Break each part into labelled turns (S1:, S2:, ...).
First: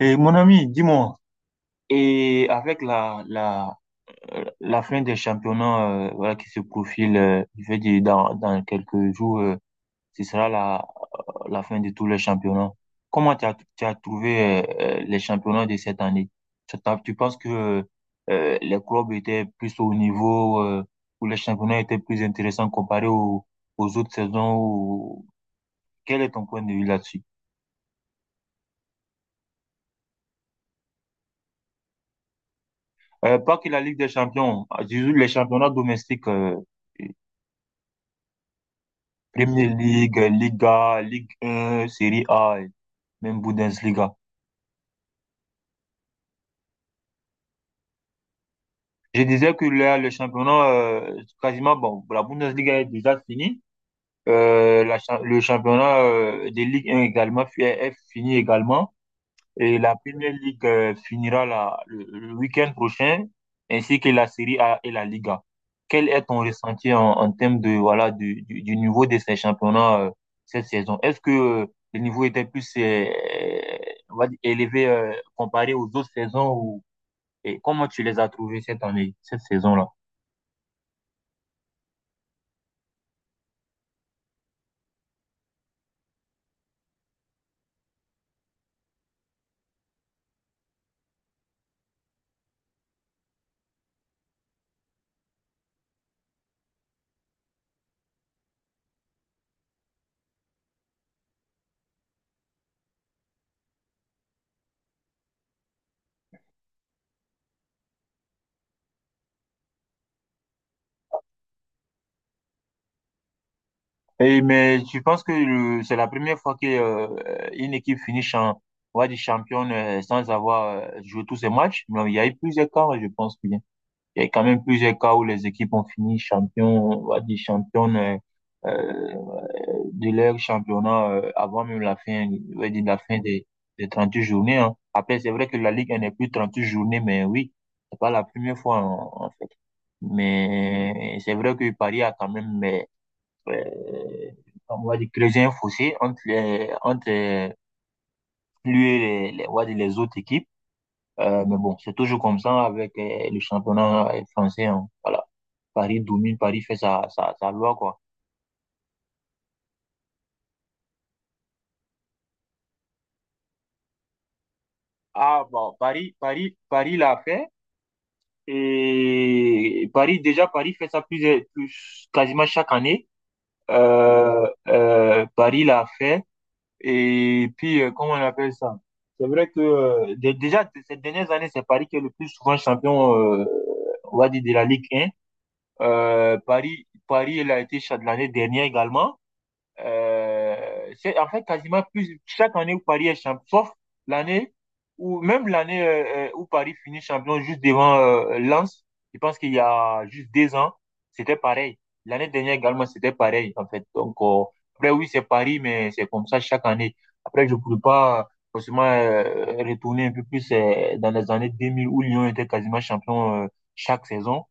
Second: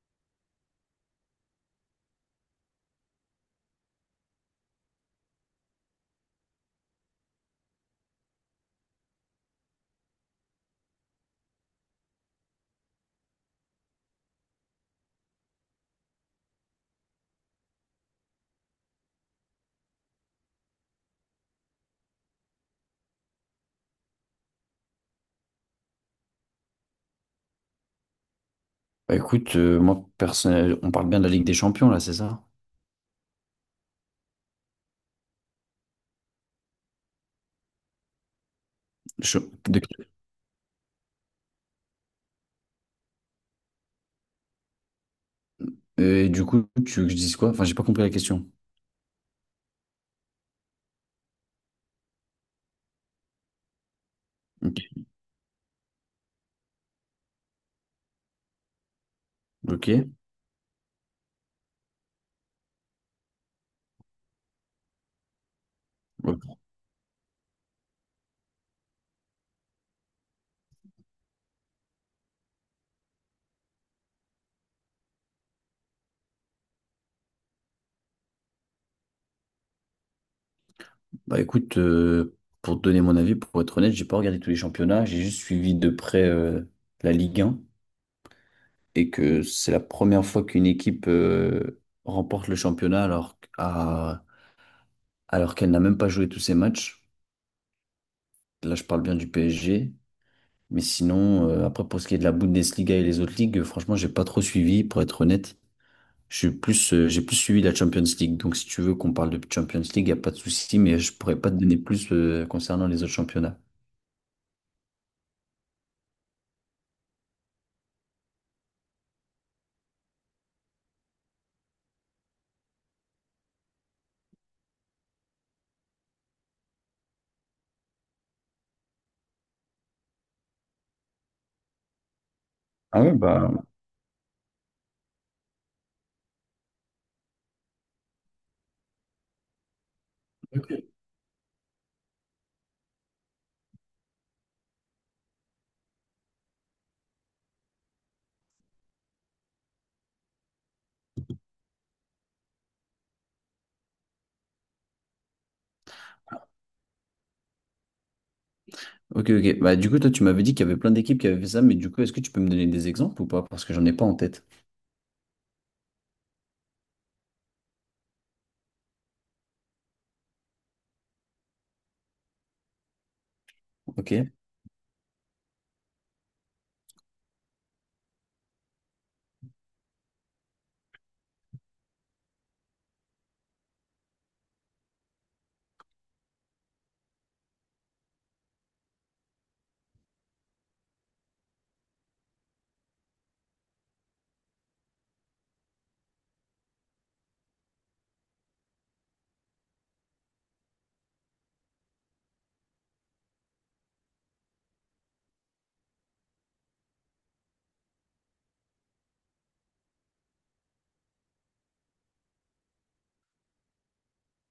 S1: Et mon ami, dis-moi, et avec la fin des championnats voilà, qui se profile, je veux dire dans quelques jours, ce sera la fin de tous les championnats. Comment tu as trouvé les championnats de cette année? Tu penses que les clubs étaient plus au niveau, ou les championnats étaient plus intéressants comparés aux autres saisons? Ou... Quel est ton point de vue là-dessus?
S2: Moi, personnel, on parle bien de la Ligue des Champions, là, c'est ça?
S1: Pas que la Ligue des Champions, je les championnats domestiques.
S2: Je-
S1: Premier
S2: de-
S1: League, Liga, Ligue 1, Série A, et même Bundesliga.
S2: Et du coup, tu veux que je dise quoi? Enfin, j'ai pas compris la question.
S1: Je disais que là, le championnat, quasiment, bon, la Bundesliga est déjà finie.
S2: Ok.
S1: Le championnat des Ligue 1 également est fini également. Et
S2: Ok.
S1: la Premier League finira le week-end prochain, ainsi que la Série A et la Liga. Quel est ton
S2: Ouais.
S1: ressenti en termes de, voilà, du niveau de ces championnats cette saison? Est-ce que le niveau était plus on va dire, élevé comparé aux autres saisons ou et comment tu les as trouvés cette année, cette saison-là?
S2: Bah écoute, euh, pour te donner mon avis, pour être honnête, j'ai pas regardé tous les championnats, j'ai juste suivi de près la Ligue 1, et que c'est la première fois qu'une équipe remporte le championnat alors qu'elle n'a même pas joué tous ses matchs. Là, je parle bien du PSG. Mais sinon, après, pour ce qui est de la Bundesliga et les autres ligues, franchement, j'ai pas trop suivi, pour être honnête. J'ai plus suivi la Champions League. Donc, si tu veux qu'on parle de Champions League, il n'y a pas de souci, mais je pourrais pas te donner plus, concernant les autres championnats.
S1: Et, mais tu penses que c'est la première fois que une équipe finit champ, on va dire championne sans avoir joué tous ses matchs? Non, il y a eu plusieurs cas, je pense. Il y a quand même plusieurs cas où les équipes ont fini champion, on va dire championne euh, de leur championnat avant même la fin, on va dire la
S2: Ah ouais,
S1: fin des,
S2: bah,
S1: des huit journées, hein. Après, c'est vrai que la Ligue elle n'est plus 38 journées, mais oui, c'est pas la première fois en fait.
S2: ok,
S1: Mais c'est vrai que Paris a quand même, mais, euh, on va dire, creusé un fossé entre les, entre lui et on va dire, les autres équipes. Mais bon, c'est toujours comme ça avec le championnat français, hein. Voilà. Paris domine, Paris fait sa loi, quoi.
S2: ok, ok. Bah, du coup, toi, tu m'avais dit qu'il y avait plein d'équipes qui avaient fait ça, mais du coup, est-ce que tu peux me donner des exemples ou pas? Parce que j'en ai pas en tête.
S1: Ah, bon, Paris l'a fait. Et Paris, déjà, Paris fait ça plus, plus quasiment chaque année.
S2: Ok.
S1: Paris l'a fait. Et puis, comment on appelle ça? C'est vrai que déjà, ces dernières années, c'est Paris qui est le plus souvent champion, on va dire, de la Ligue 1. Il a été cha- l'année dernière également. C'est en fait quasiment plus chaque année où Paris est champion, sauf l'année où même l'année où Paris finit champion juste devant Lens. Je pense qu'il y a juste deux ans, c'était pareil. L'année dernière également, c'était pareil en fait. Donc après oui, c'est Paris, mais c'est comme ça chaque année. Après, je ne pourrais pas forcément retourner un peu plus dans les années 2000 où Lyon était quasiment champion chaque saison.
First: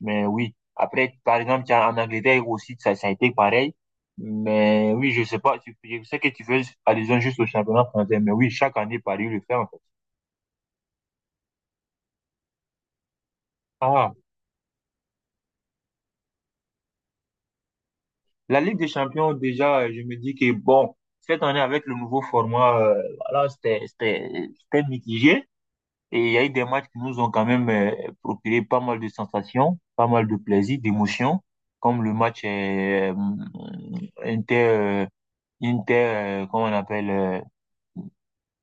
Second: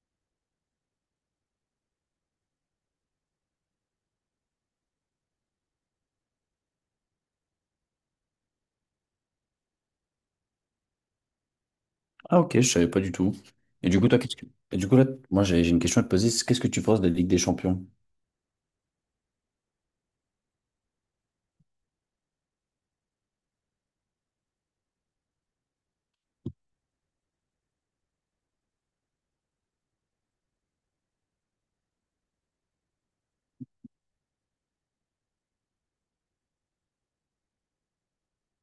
S1: Mais oui, après, par exemple, tiens, en Angleterre aussi, ça a été pareil. Mais oui, je sais pas, tu, je sais que tu fais allusion juste au championnat français, mais oui, chaque année, Paris le fait, en fait.
S2: Ah, ok, je savais pas du tout. Et du coup,
S1: Ah,
S2: toi, qu'est-ce que... Et du coup, là, moi, j'ai une question à te poser. C'est: qu'est-ce que tu penses de la Ligue des Champions?
S1: la Ligue des Champions, déjà, je me dis que bon, cette année, avec le nouveau format, voilà, c'était mitigé. Et il y a eu des matchs qui nous ont quand même procuré pas mal de sensations, pas mal de plaisir, d'émotions, comme le match Inter, euh, Inter, comment on appelle,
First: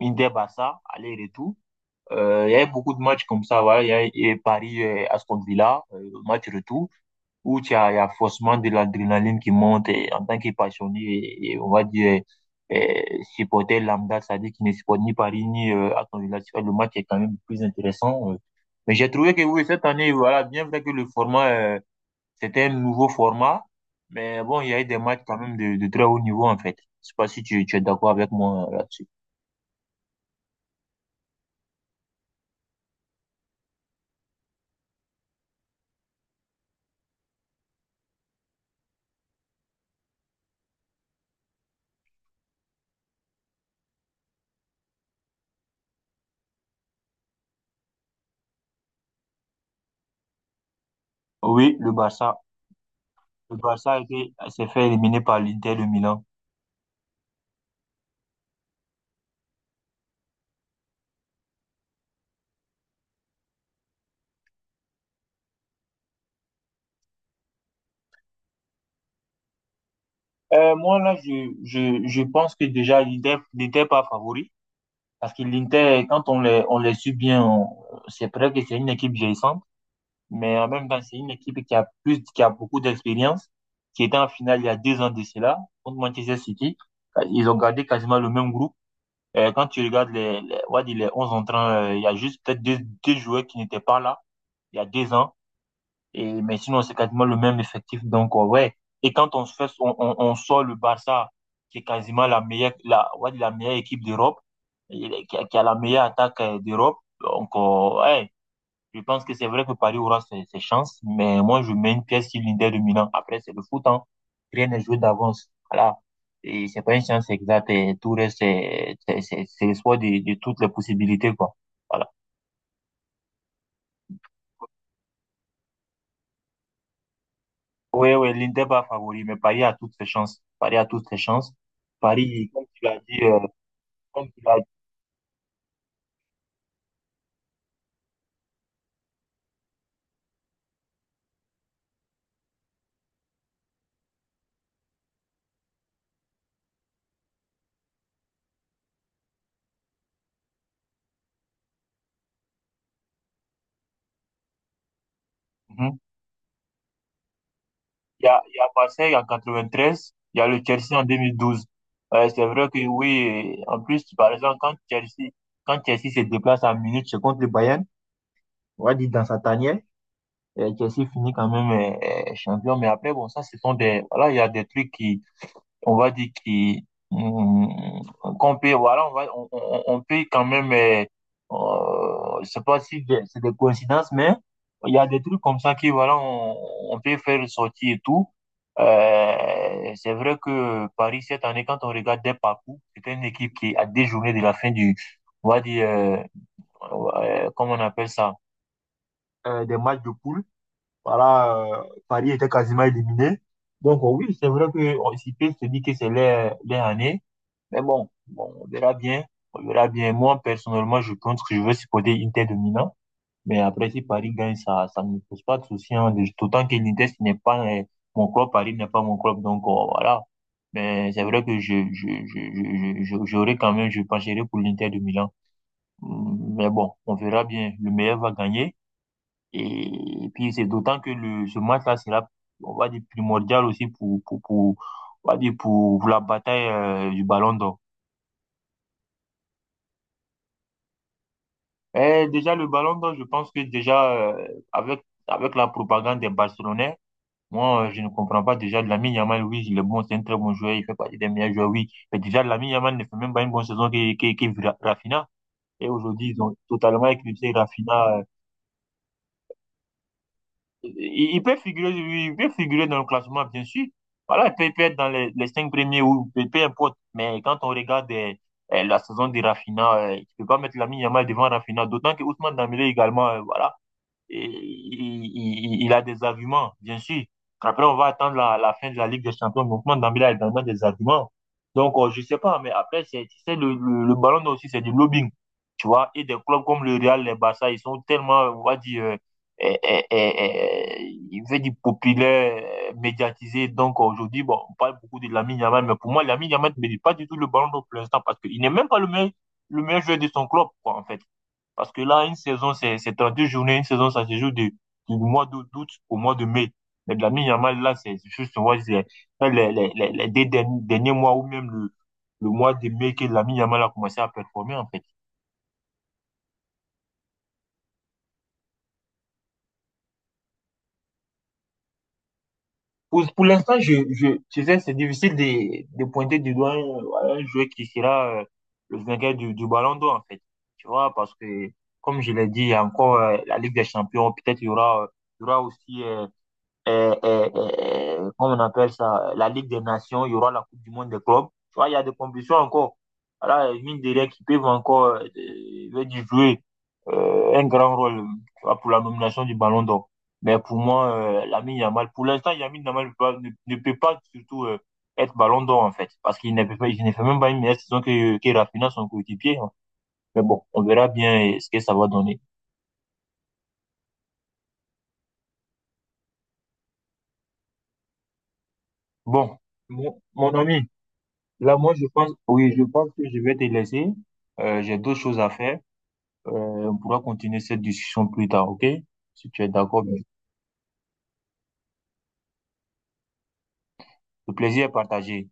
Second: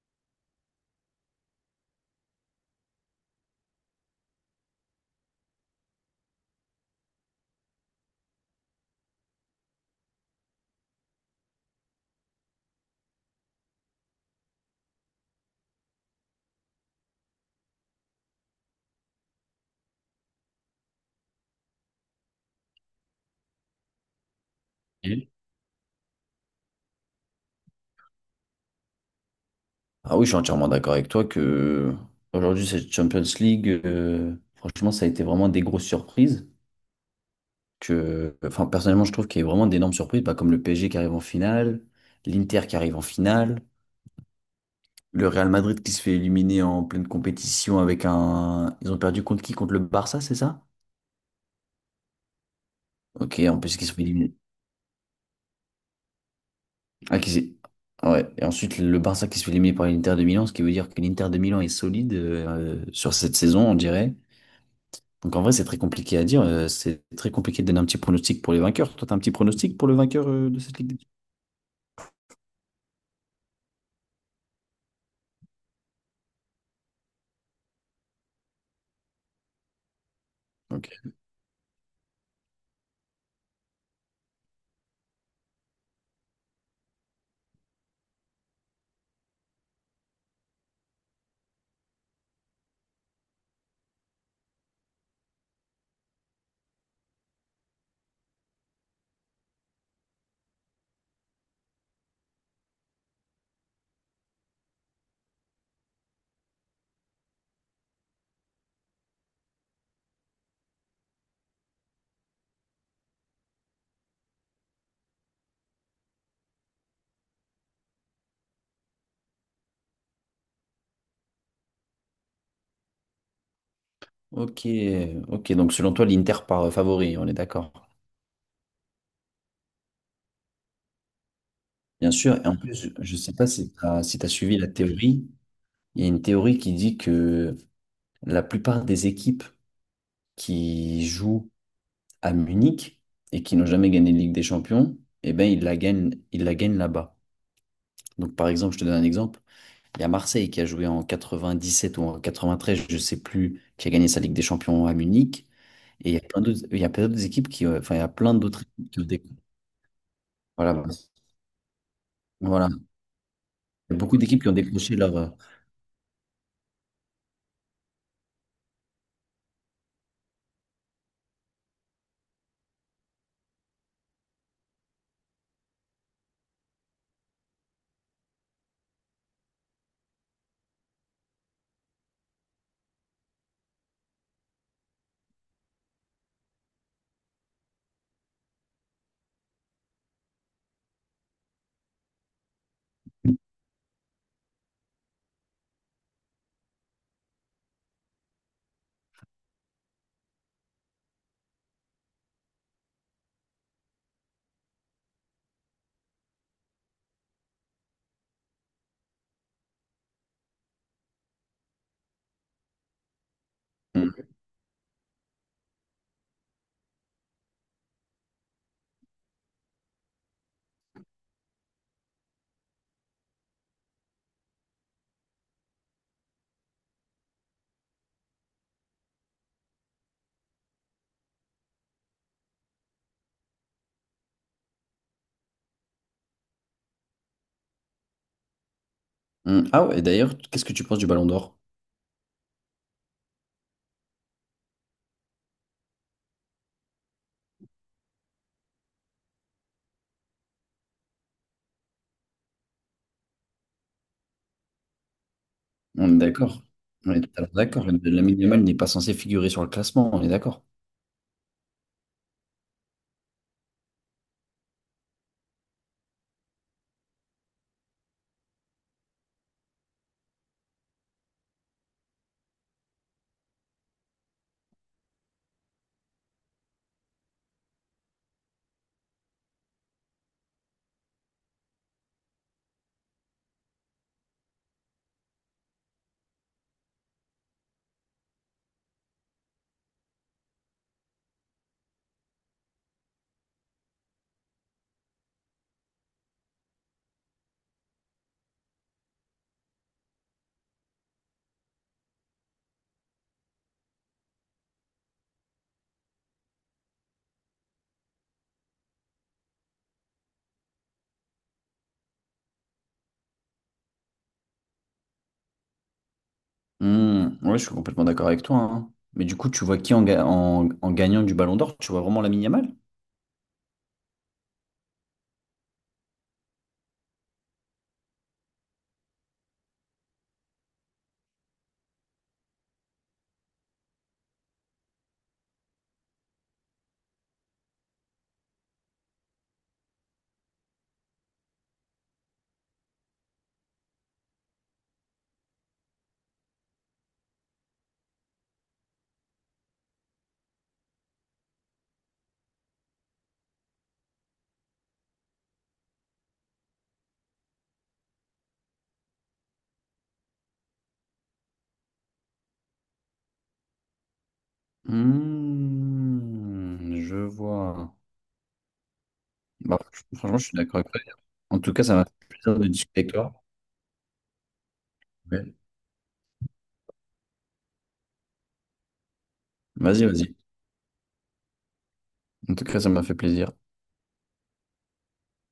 S1: Inter-Barça, aller-retour. Il y avait beaucoup de matchs comme ça, voilà. Il y a Paris Aston Villa, match retour, où tu as, il y a forcément de l'adrénaline qui monte et, en tant que passionné et on va dire euh, supporter lambda, c'est-à-dire qui ne supporte ni Paris ni Aston Villa. Tu vois, le match est quand même plus intéressant. Mais j'ai trouvé que oui, cette année, voilà, bien vrai que le format, c'était un nouveau format, mais bon, il y a eu des matchs
S2: Et
S1: quand même de très haut niveau en fait. Je sais pas si tu es d'accord avec moi là-dessus.
S2: Ah oui, je suis entièrement d'accord avec toi que aujourd'hui, cette Champions League, franchement, ça a été vraiment des grosses surprises. Personnellement, je trouve qu'il y a eu vraiment d'énormes surprises, bah, comme le PSG qui arrive en finale, l'Inter qui arrive en finale, le Real Madrid qui se fait éliminer en pleine compétition avec un. Ils ont perdu contre qui? Contre le Barça, c'est ça?
S1: Oui, le Barça.
S2: Ok,
S1: Le
S2: en plus, qui
S1: Barça
S2: se fait éliminer.
S1: s'est fait éliminer par l'Inter de Milan.
S2: Ah, qui s'est- Ah ouais. Et ensuite, le Barça qui se fait éliminer par l'Inter de Milan, ce qui veut dire que l'Inter de Milan est solide sur cette saison, on dirait. Donc, en vrai, c'est très compliqué à dire. C'est très compliqué de donner un petit pronostic pour les vainqueurs. Toi, t'as un petit pronostic pour le vainqueur de cette Ligue des
S1: Moi, là, je pense que déjà, l'Inter n'était pas favori. Parce que l'Inter, quand on les suit bien, on- c'est vrai que c'est une équipe vieillissante. Mais en même
S2: Champions?
S1: temps,
S2: Ok.
S1: c'est une équipe qui a plus, qui a beaucoup d'expérience, qui était en finale il y a 2 ans de cela, contre Manchester City. Ils ont gardé quasiment le même groupe. Quand tu regardes on va dire les 11 entrants, il y a juste peut-être deux joueurs qui n'étaient pas là il y a 2 ans. Et, mais sinon, c'est quasiment le même effectif. Donc, ouais. Et quand on, se fait, on sort le Barça, qui est quasiment la meilleure, la, ouais la meilleure équipe d'Europe, et qui a la meilleure attaque d'Europe. Donc, ouais, je pense que c'est vrai que Paris aura ses chances, mais moi, je mets une pièce sur l'Inter de Milan. Après, c'est le foot, hein. Rien n'est joué d'avance. Voilà. Et c'est pas une chance exacte. Et tout reste, c'est l'espoir de toutes les possibilités, quoi. Voilà.
S2: Ok, ok. Donc selon toi, l'Inter part favori, on est d'accord.
S1: Oui, oui, l'Inter pas favori, mais Paris a toutes ses chances. Paris a toutes ses chances.
S2: Bien sûr. Et
S1: Paris,
S2: en
S1: comme tu
S2: plus,
S1: l'as
S2: je ne
S1: dit,
S2: sais pas si tu as, si t'as
S1: comme tu
S2: suivi
S1: l'as dit,
S2: la théorie. Il y a une théorie qui dit que la plupart des équipes qui jouent à Munich et qui n'ont jamais gagné la Ligue des Champions, eh ben, ils la gagnent là-bas. Donc par exemple, je te donne un exemple. Il y a Marseille qui a joué en 97 ou en 93, je ne sais plus, qui a gagné sa Ligue des Champions à Munich.
S1: mhm.
S2: Et il y a plein d'autres, il y a plein d'autres équipes qui, il y a
S1: il y
S2: plein
S1: a, il y
S2: d'autres
S1: a
S2: équipes qui ont
S1: Marseille
S2: des-
S1: en 93, il y a le
S2: Voilà.
S1: Chelsea en 2012. C'est vrai
S2: Voilà.
S1: que oui, en
S2: Il y a
S1: plus,
S2: beaucoup
S1: par
S2: d'équipes qui ont
S1: exemple,
S2: décroché leur.
S1: Quand Chelsea se déplace à Munich, c'est contre le Bayern, on va dire dans sa tanière, Chelsea finit quand même champion. Mais après, bon, ça, ce sont des, voilà, il y a des trucs qui, on va dire qui mm, qu'on peut voilà on va on peut quand même je sais pas si c'est des coïncidences mais il y a des trucs comme ça qui voilà on peut faire sortir et tout. C'est vrai que Paris cette année quand on regarde des parcours c'est une équipe qui a des journées de la fin du on va dire comment on appelle ça des matchs de poule voilà Paris était quasiment éliminé donc oui c'est vrai que on s'y peut se dire que c'est leur année mais bon, on verra bien. On verra bien. Moi, personnellement, je pense que je veux supporter Inter de Milan. Mais après, si
S2: Mm,
S1: Paris gagne, ça ne me pose pas de souci, hein. D'autant que l'Inter, ce n'est pas mon club. Paris n'est pas mon club. Donc, voilà. Mais c'est vrai que j'aurais quand même, je pencherais pour l'Inter de Milan. Mais bon, on verra bien. Le meilleur va gagner. Et puis, c'est d'autant que le, ce match-là sera, on va dire, primordial aussi pour, on va dire, pour la bataille, du Ballon d'Or.
S2: mm. Ah ouais, d'ailleurs, qu'est-ce que tu penses du Ballon d'Or?
S1: Eh, déjà, le ballon d'or, je pense que déjà, avec la propagande des Barcelonais, moi, je ne comprends pas déjà Lamine Yamal, oui, il est bon, c'est un très bon joueur, il fait partie des meilleurs joueurs, oui. Mais déjà, Lamine Yamal ne fait même pas une bonne saison que Rafinha. Et
S2: On est
S1: aujourd'hui, ils ont
S2: d'accord.
S1: totalement
S2: On est totalement
S1: éclipsé
S2: d'accord.
S1: Rafinha.
S2: Lamine Yamal n'est pas censé figurer sur le classement, on est d'accord.
S1: Il peut figurer, oui, il peut figurer dans le classement, bien sûr. Voilà, il peut être dans les 5 premiers ou peu importe. Mais quand on regarde la saison de Rafinha, tu peux pas mettre Lamine Yamal devant Rafinha, d'autant que Ousmane Dembélé également, voilà. Et il a des arguments, bien sûr. Après, on va attendre la fin de la Ligue des Champions. Le mouvement Dembélé a également des arguments. Donc, je ne sais pas, mais après, c'est, tu sais, le ballon d'or aussi, c'est du lobbying. Tu vois, et des clubs comme le Real, les Barça, ils sont tellement, on va dire, euh, euh, euh, il veut dire populaire, médiatisé. Donc, aujourd'hui, bon, on parle beaucoup de Lamine Yamal, mais pour moi, Lamine Yamal ne mérite pas du tout le ballon d'or pour l'instant parce qu'il n'est même pas le meilleur joueur de son club, quoi, en fait. Parce que là, une saison, c'est 32 journées. Une saison, ça se joue du mois d'août au mois de mai. Mais de la mi-yamal, là, c'est juste, on voit, c'est les deux derniers mois ou même le mois de mai que la mi yamal a commencé à performer, en fait.
S2: Mm, ouais, je suis complètement d'accord avec toi, hein. Mais du coup, tu vois qui en, en gagnant du Ballon d'Or? Tu vois vraiment Lamine Yamal?
S1: Pour l'instant, tu sais, c'est difficile de pointer du doigt un joueur qui sera le vainqueur du ballon d'or, en fait. Tu vois, parce que, comme je l'ai dit, il y a encore la Ligue des Champions. Peut-être il y aura aussi comment on appelle ça, la Ligue des Nations, il y aura la Coupe du Monde des clubs. Tu vois, il y a des compétitions encore. Voilà, mine de rien, qui peuvent encore veut dire jouer un grand rôle tu vois, pour la nomination du Ballon d'Or. Mais pour moi, Lamine Yamal, pour l'instant, Lamine Yamal ne, ne peut pas surtout être Ballon d'Or, en fait, parce qu'il ne peut pas, il ne fait même pas une meilleure saison que Raphinha, son coéquipier, hein. Mais bon, on verra bien ce que ça va donner.
S2: Mm, je vois.
S1: Bon,
S2: Bah, franchement, je
S1: mon
S2: suis d'accord
S1: ami.
S2: avec toi. En tout
S1: Là,
S2: cas,
S1: moi,
S2: ça
S1: je
S2: m'a fait
S1: pense,
S2: plaisir de
S1: oui, je
S2: discuter
S1: pense
S2: avec
S1: que
S2: toi.
S1: je vais te laisser. J'ai d'autres choses à
S2: Ouais.
S1: faire. On pourra continuer cette discussion plus tard, ok? Si tu es d'accord,
S2: Vas-y,
S1: bien.
S2: vas-y. En tout cas, ça m'a fait plaisir.
S1: Le plaisir est partagé.